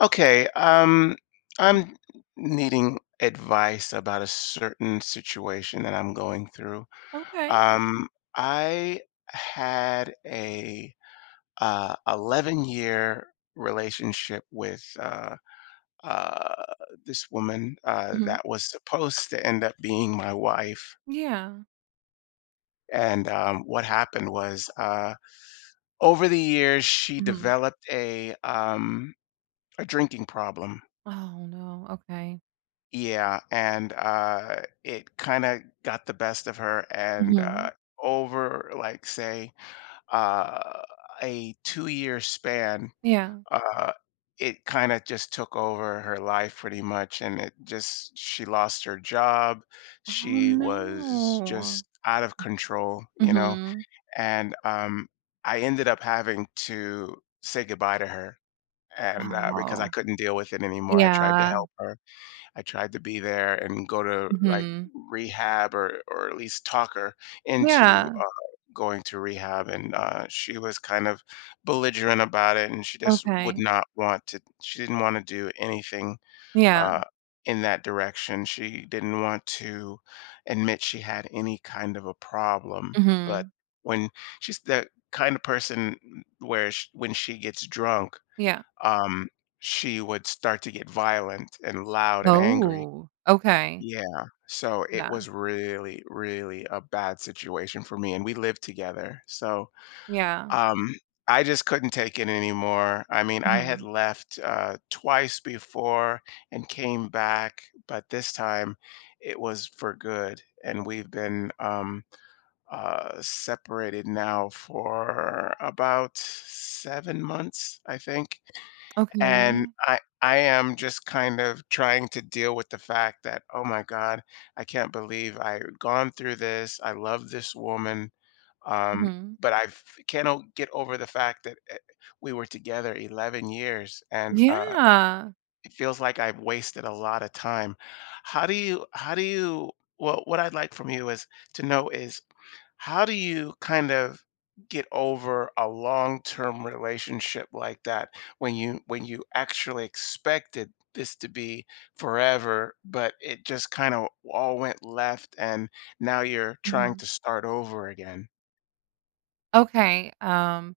Okay, um, Mhm. I'm needing advice about a certain situation that I'm going through. Okay. Um, I had a 11-year relationship with uh, this woman Mhm. that was supposed to end up being my wife. Yeah. And what happened was, Over the years, she Mhm. developed a drinking problem. Oh, no. Okay. Yeah, it kinda got the best of her, Mhm. over, like, say, uh, a two-year span, Yeah. uh, it kinda just took over her life pretty much, and it just she Lost her job, Oh, she was no. just out of control, Mhm. and I ended up having to say goodbye to her, because I Wow. couldn't deal with it anymore, I tried to Yeah. help her. I tried to be there and go to like Mhm. rehab, or at least talk her into Yeah. Going to rehab, and she was kind of belligerent about it, and she just would Okay. not want to. She didn't want to do anything Yeah. uh, in that direction. She didn't want to admit she had any kind of a problem, but Mhm. when she's the kind of person where sh when she gets drunk, Yeah. um, she would start to get violent and loud and angry. Oh, okay. Yeah, so it Yeah. was really, really a bad situation for me, and we lived together. So, Yeah. um, I just couldn't take it anymore. I mean, I had Mhm. left twice before and came back, but this time it was for good. And we've been separated now for about 7 months, I think. Okay. And I am just kind of trying to deal with the fact that, oh my God, I can't believe I've gone through this. I love this woman. Um, Mhm. but I cannot get over the fact that we were together 11 years and Yeah. it feels like I've wasted a lot of time. How do you, well, What I'd like from you is to know is how do you kind of get over a long-term relationship like that when you actually expected this to be forever, but it just kind of all went left and now you're trying Mhm. to start over again? Okay.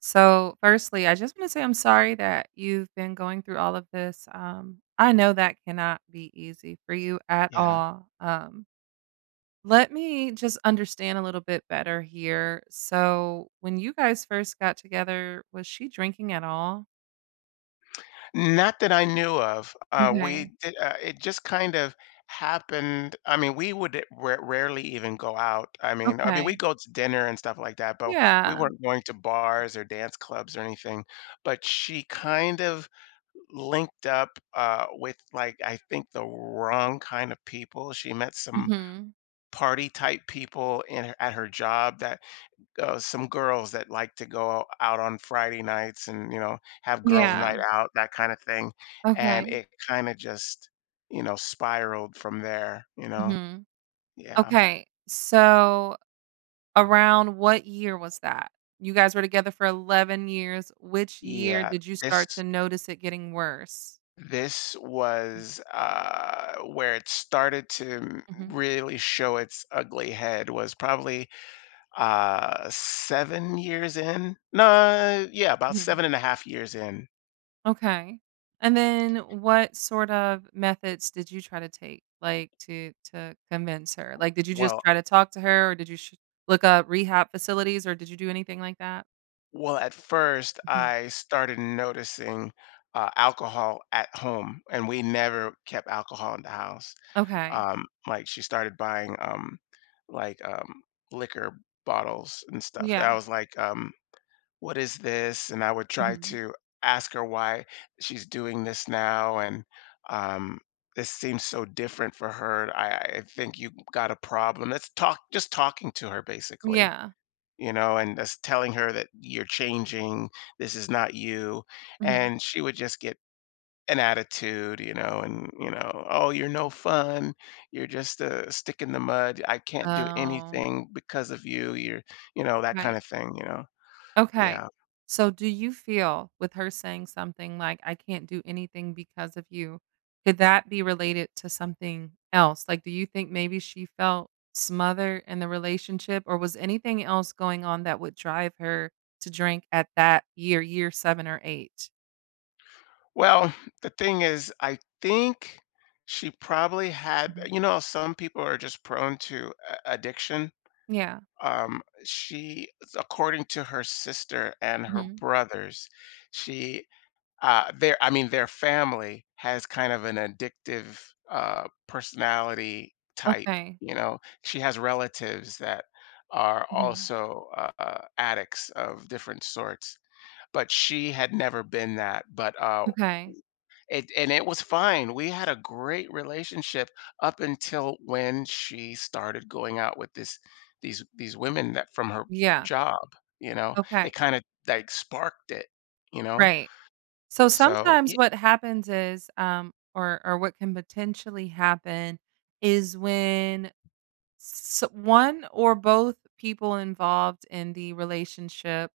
So firstly, I just want to say I'm sorry that you've been going through all of this. I know that cannot be easy for you at Yeah. all. Let me just understand a little bit better here. So when you guys first got together, was she drinking at all? Not that I knew of. We Okay. did, it just kind of happened. I mean, we would rarely even go out. I mean, Okay. we go to dinner and stuff like that, but we Yeah. weren't going to bars or dance clubs or anything. But she kind of linked up with like I think the wrong kind of people. She met some Hmm. party type people in at her job that some girls that like to go out on Friday nights and, you know, have girls' Yeah. night out, that kind of thing. And Okay. it kind of just, you know, spiraled from there, you know? Hmm. Yeah. Okay. So around what year was that? You guys were together for 11 years. Which year Yeah. did you start This to notice it getting worse? this was where it started to Mhm, really show its ugly head was probably 7 years in. No, yeah, about mhm. seven and a half years in. Okay. And then what sort of methods did you try to take, like, to convince her? Like, did you just Well, try to talk to her, or did you sh look up rehab facilities, or did you do anything like that? Well, at first, Mhm. I started noticing alcohol at home, and we never kept alcohol in the house. Okay. Like she started buying like liquor bottles and stuff. Yeah. I was like, "What is this?" And I would try Mhm. to ask her why she's doing this now, and um, this seems so different for her. I think you got a problem. Just talking to her, basically, Yeah. you know, and that's telling her that you're changing, this is not you. Mhm. And she would just get an attitude, you know, and, you know, oh, you're no fun. You're just a stick in the mud. I can't do Oh, anything because of you. You know, that kind okay. of thing, you know. Okay. Yeah. So do you feel with her saying something like, "I can't do anything because of you," could that be related to something else? Like, do you think maybe she felt smothered in the relationship or was anything else going on that would drive her to drink at that year, year 7 or 8? Well, the thing is, I think she probably had, Mhm. you know, some people are just prone to addiction. Yeah. Um, she, according to her sister and her Mhm. brothers, she their I mean their family has kind of an addictive personality type. Okay. You know, she has relatives that are Mhm. also addicts of different sorts, but she had never been that. But Okay. it and it was fine. We had a great relationship up until when she started going out with this these women that from her Yeah. job, you know? They Okay. kinda, like, sparked it, you know? Right. So So, sometimes ye what happens is, or what can potentially happen is when one or both people involved in the relationship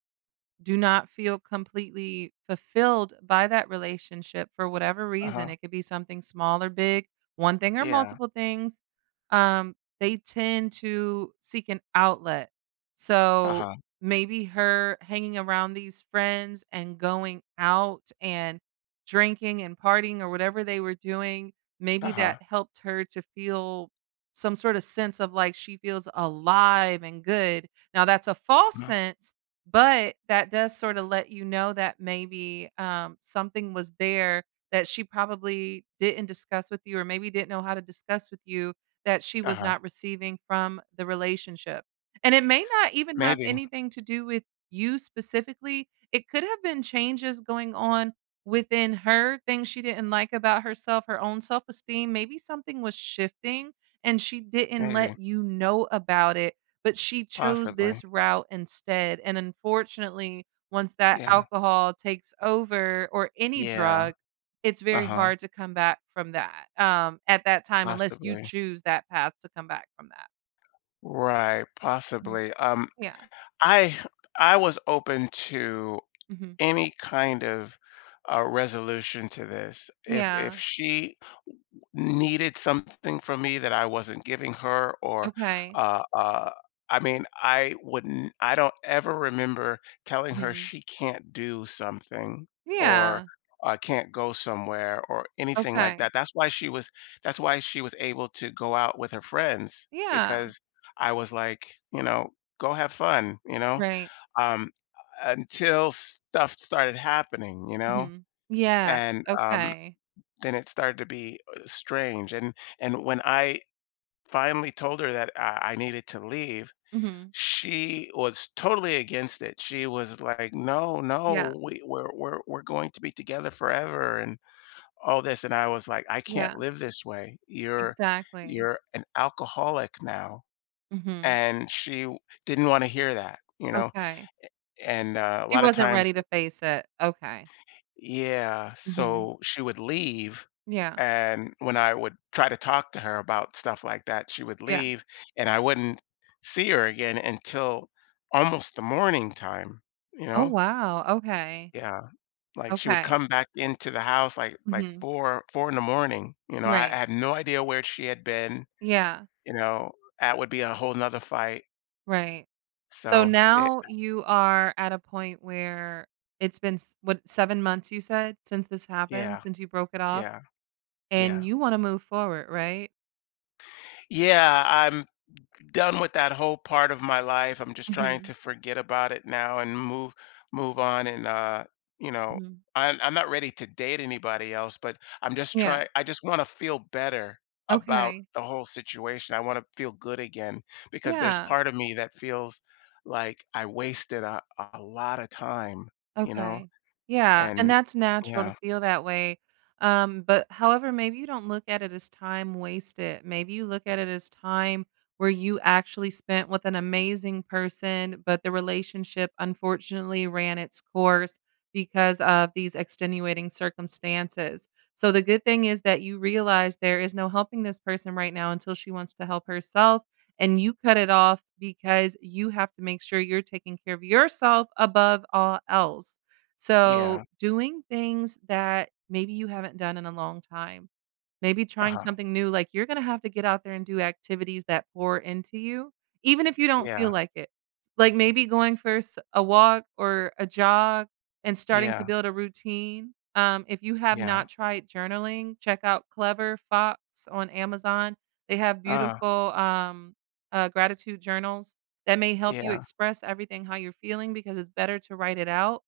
do not feel completely fulfilled by that relationship for whatever reason. Uh-huh. It could be something small or big, one thing or Yeah. multiple things. Um, they tend to seek an outlet. So Uh-huh. maybe her hanging around these friends and going out and drinking and partying or whatever they were doing, maybe Uh-huh. that helped her to feel some sort of sense of like she feels alive and good. Now that's a false Mhm. sense, but that does sort of let you know that maybe, something was there that she probably didn't discuss with you or maybe didn't know how to discuss with you, that she was Uh-huh. not receiving from the relationship. And it may not even have Maybe, anything to do with you specifically. It could have been changes going on within her, things she didn't like about herself, her own self-esteem. Maybe something was shifting and she didn't maybe, let you know about it, but she chose possibly. this route instead, and unfortunately, once that Yeah. alcohol takes over or any Yeah. drug, it's very Uh-huh. hard to come back from that, at that time unless you Possibly. choose that path to come back from that. Right, Mhm. possibly. Yeah. I I was open to Mhm. any kind of resolution to this. If Yeah. she needed something from me that I wasn't giving her, or Okay. uh, uh, I mean, I wouldn't. I don't ever remember telling her Mhm. she can't do something or Yeah. Can't go somewhere or anything like Okay. that. That's why she was. That's why she was able to go out with her friends Yeah. because I was like, you know, go have fun, you know, Right. um, until stuff started happening, you know, Mhm. Yeah. and Okay. then it started to be strange. And when I finally told her that I needed to leave, Mhm. she was totally against it. She was like, "No, Yeah. no, we, we're going to be together forever," and all this. And I was like, "I can't Yeah. live this way. You're Exactly. you're an alcoholic now." Mhm. And didn't want to hear that, you know. Okay. And a She lot of wasn't times, ready to face it. Okay. yeah, Mhm. so she would leave, Yeah, and when I would try to talk to her about stuff like that, she would yeah. leave, and I wouldn't see her again until almost the morning time, you Oh, know? wow, okay, Yeah, like, she would okay. come back into the house, like, Mhm, 4 4 in the morning, you know? I right. have no idea where she had been, Yeah, you know? That would be a whole 'nother fight, right. So so, it now you are at a point where it's been s what, 7 months you said since this happened, Yeah, since you broke it off, yeah, and yeah. you wanna move forward, right? Yeah, I'm done with that whole part of my life. I'm just trying Mhm, to forget about it now and move on and you know, mhm. I'm not ready to date anybody else, but Yeah, I just want to feel better about okay. the whole situation. I want to feel good again because there's Yeah. part of me that feels like I wasted a lot of time, you know? Okay. Yeah, and And that's natural to yeah, feel that way. But however, maybe you don't look at it as time wasted. Maybe you look at it as time where you actually spent with an amazing person, but the relationship unfortunately ran its course because of these extenuating circumstances. So the good thing is that you realize there is no helping this person right now until she wants to help herself, and you cut it off because you have to make sure you're taking care of yourself above all else. yeah. So, doing things that maybe you haven't done in a long time. Maybe trying Uh-huh. something new, like, you're gonna have to get out there and do activities that pour into you, even if you don't feel Yeah. like it. Like, maybe going for s a walk or a jog, and starting to Yeah. build a routine. If you have Yeah. not tried journaling, check out Clever Fox on Amazon. They have Ah, beautiful, gratitude journals that may help you yeah. express everything how you're feeling, because it's better to write it out.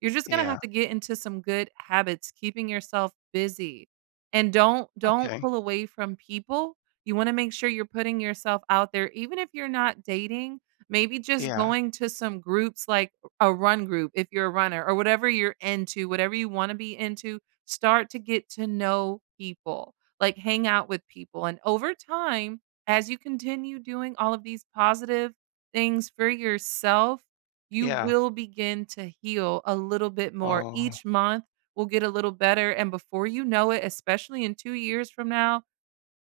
You're just gonna Yeah. have to get into some good habits, keeping yourself busy. And don't Okay. pull away from people. You wanna make sure you're putting yourself out there, even if you're not dating, maybe just Yeah. going to some groups, like a run group if you're a runner, or whatever you're into, whatever you wanna be into, start to get to know people, like, hang out with people, and over time, as you continue doing all of these positive things for yourself, you Yeah. will begin to heal a little bit more. Oh. Each month will get a little better, and before you know it, especially in 2 years from now,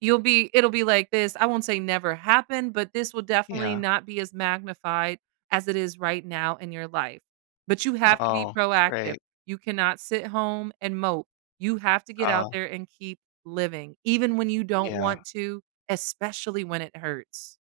you'll be it'll be like this. I won't say never happened, but this will definitely Yeah. not be as magnified as it is right now in your life. But you have to be Oh, proactive. great. You cannot sit home and mope. You have to get Uh, out there and keep living, even when you don't yeah. want to, especially when it hurts.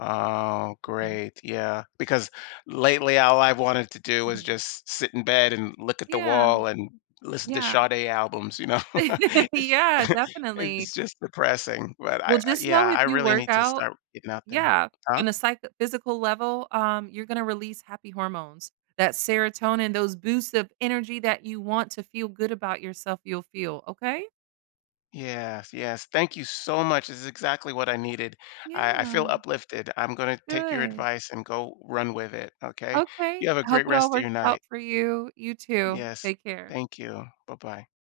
Oh, Mhm, great. Yeah. Because lately, all I've wanted to do is mhm. just sit in bed and look at the Yeah, wall and listen to yeah. Sade albums, you know? It's, Yeah, definitely. it's just depressing. But Well, just know yeah, if I you really work need to out. start getting out there. Yeah, Huh? on a psych physical level, you're gonna release happy hormones. That serotonin, those boosts of energy that you want to feel good about yourself, you'll feel, okay? Yes, yes. Thank you so much. This is exactly what I needed. Yeah, I feel uplifted. I'm going to take your good. advice and go run with it. Okay. You Okay, have a I hope great it all rest of your works night. out for you. You too. Yes. Take care. Thank you. Bye-bye.